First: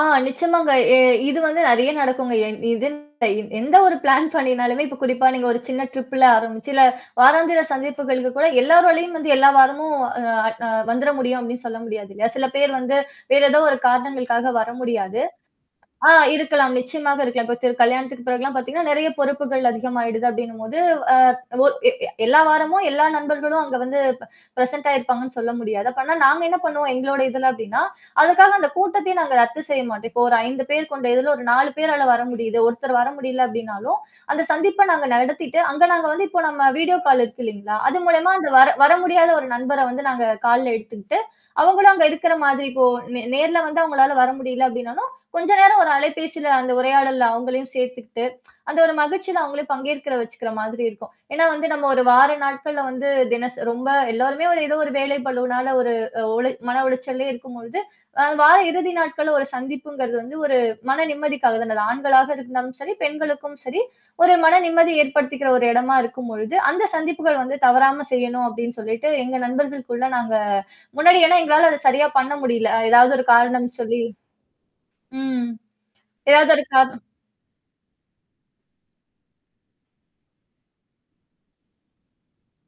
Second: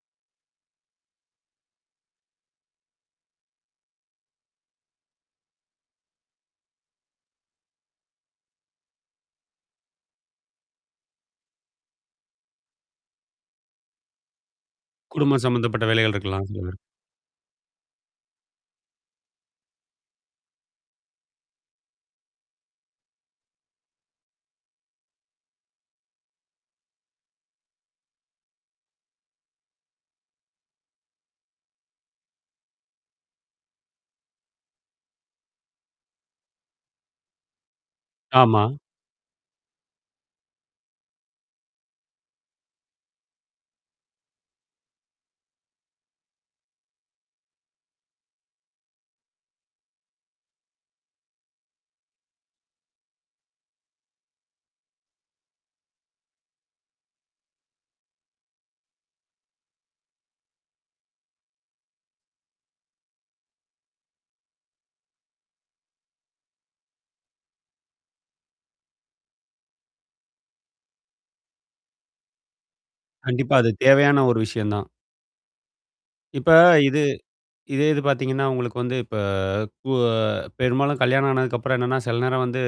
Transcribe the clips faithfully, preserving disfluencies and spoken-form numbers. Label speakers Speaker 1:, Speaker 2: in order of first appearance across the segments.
Speaker 1: ஆ நிச்சமாங்க. எ இது வந்து நெறைய நடக்குங்க. எ இதுன்ல எந்த ஒரு பிளான் பண்ணினாலுமே இப்ப குறிப்பா நீங்க ஒரு சின்ன ட்ரிப்ல ஆரம்பிச்சு இல்ல, வாராந்திர சந்திப்புகளுக்கு கூட எல்லாரலயும் வந்து எல்லா வாரமும் அ அ வந்துர முடியும் அப்டின்னு சொல்ல முடியாது இல்லையா? சில பேர் வந்து வேற ஏதோ ஒரு காரணங்களுக்காக வர முடியாது.
Speaker 2: குடும்பம் சம்மந்தப்பட்ட
Speaker 1: ஆ
Speaker 2: வேலைகள் இருக்கலாம்? சில
Speaker 1: இருக்கலாம்.
Speaker 2: பேரு.
Speaker 1: நிச்சியமாக இருக்கலாம். இப்ப திரு கல்யாணத்துக்கு பிறகுலாம் பார்த்தீங்கன்னா, நெறைய பொறுப்புகள் அதிகமாயிடுது அப்டின்னும்போது அ ஒ எ எல்லா வாரமும் எல்லா நண்பர்களும் அங்க வந்து ப் பிரசென்ட் ஆயிருப்பாங்கன்னு சொல்ல முடியாது. அப்ப ஆனா நாங்க என்ன பண்ணுவோம், எங்களோட இதுல அப்டின்னா, அதுக்காக அந்த கூட்டத்தையும் நாங்க ரத்து செய்ய மாட்டேம். இப்போ ஒரு ஐந்து பேர் கொண்ட இதுல ஒரு நாலு பேரால வர முடியுது. ஒருத்தர் வர முடியல அப்டினாலும், அந்த சந்திப்ப நாங்க நடத்திட்டு, அங்க நாங்க வந்து இப்போ நம்ம வீடியோ கால் இருக்கு இல்லைங்களா? அது மூலியமா அந்த
Speaker 2: ஆமா.
Speaker 1: வர வர முடியாத ஒரு நண்பர வந்து நாங்க கால்ல எடுத்துக்கிட்டு, அவங்களும் அங்க இருக்குற மாதிரி இப்போ நே நேர்ல வந்து அவங்களால வர முடியல அப்டின்னாலும், கொஞ்ச நேரம் ஒரு அலைபேசியில அந்த உரையாடல்ல அவங்களையும் சேர்த்துக்கிட்டு, அந்த ஒரு மகிழ்ச்சியில அவங்களே பங்கேற்கிற வச்சுக்கிற மாதிரி இருக்கும். ஏன்னா, வந்து நம்ம ஒரு வார நாட்கள்ல வந்து தினசரி ரொம்ப எல்லோருமே ஒரு ஏதோ ஒரு வேலை பழுனால ஒரு ஒளி மன ஒழிச்சல்லே இருக்கும்பொழுது, அ வார இறுதி நாட்கள்ல ஒரு சந்திப்புங்கிறது வந்து ஒரு மன நிம்மதிக்காக தான அது. ஆண்களாக இருந்தாலும் சரி, பெண்களுக்கும் சரி, ஒரு மன நிம்மதி ஏற்படுத்திக்கிற ஒரு இடமா இருக்கும்பொழுது, அந்த சந்திப்புகள் வந்து தவறாம செய்யணும் அப்டின்னு சொல்லிட்டு எங்க நண்பர்களுக்குள்ள நாங்க முன்னாடியெல்லாம் எங்களால அத சரியா பண்ண முடியல. ஏதாவது ஒரு
Speaker 2: கண்டிப்பா.
Speaker 1: காரணம்
Speaker 2: அது
Speaker 1: சொல்லி
Speaker 2: தேவையான ஒரு விஷயம் தான்.
Speaker 1: ம். ஏதாவது
Speaker 2: இப்ப
Speaker 1: ஒரு காரணம்
Speaker 2: இது இதே இது பார்த்தீங்கன்னா, உங்களுக்கு வந்து இப்ப கு அ பெரும்பாலும் கல்யாணம் ஆனதுக்கப்புறம் என்னன்னா, சில நேரம் வந்து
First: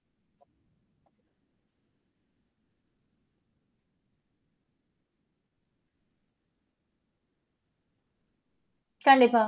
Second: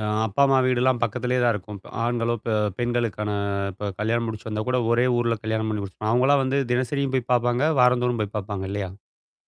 Speaker 2: அ அப்பா, அம்மா வீடுலாம் பக்கத்திலேயே தான் இருக்கும். ஆண்களோ, அ பெ பெண்களுக்கான இப்ப கல்யாணம் முடிச்சு வந்தா கூட ஒரே ஊர்ல கல்யாண பண்ணி முடிச்சி அவங்களாம் வந்து தினசரியும் போய் பார்ப்பாங்க. வாரந்தோறும் போய் பார்ப்பாங்க இல்லையா?
Speaker 1: கண்டிப்பா.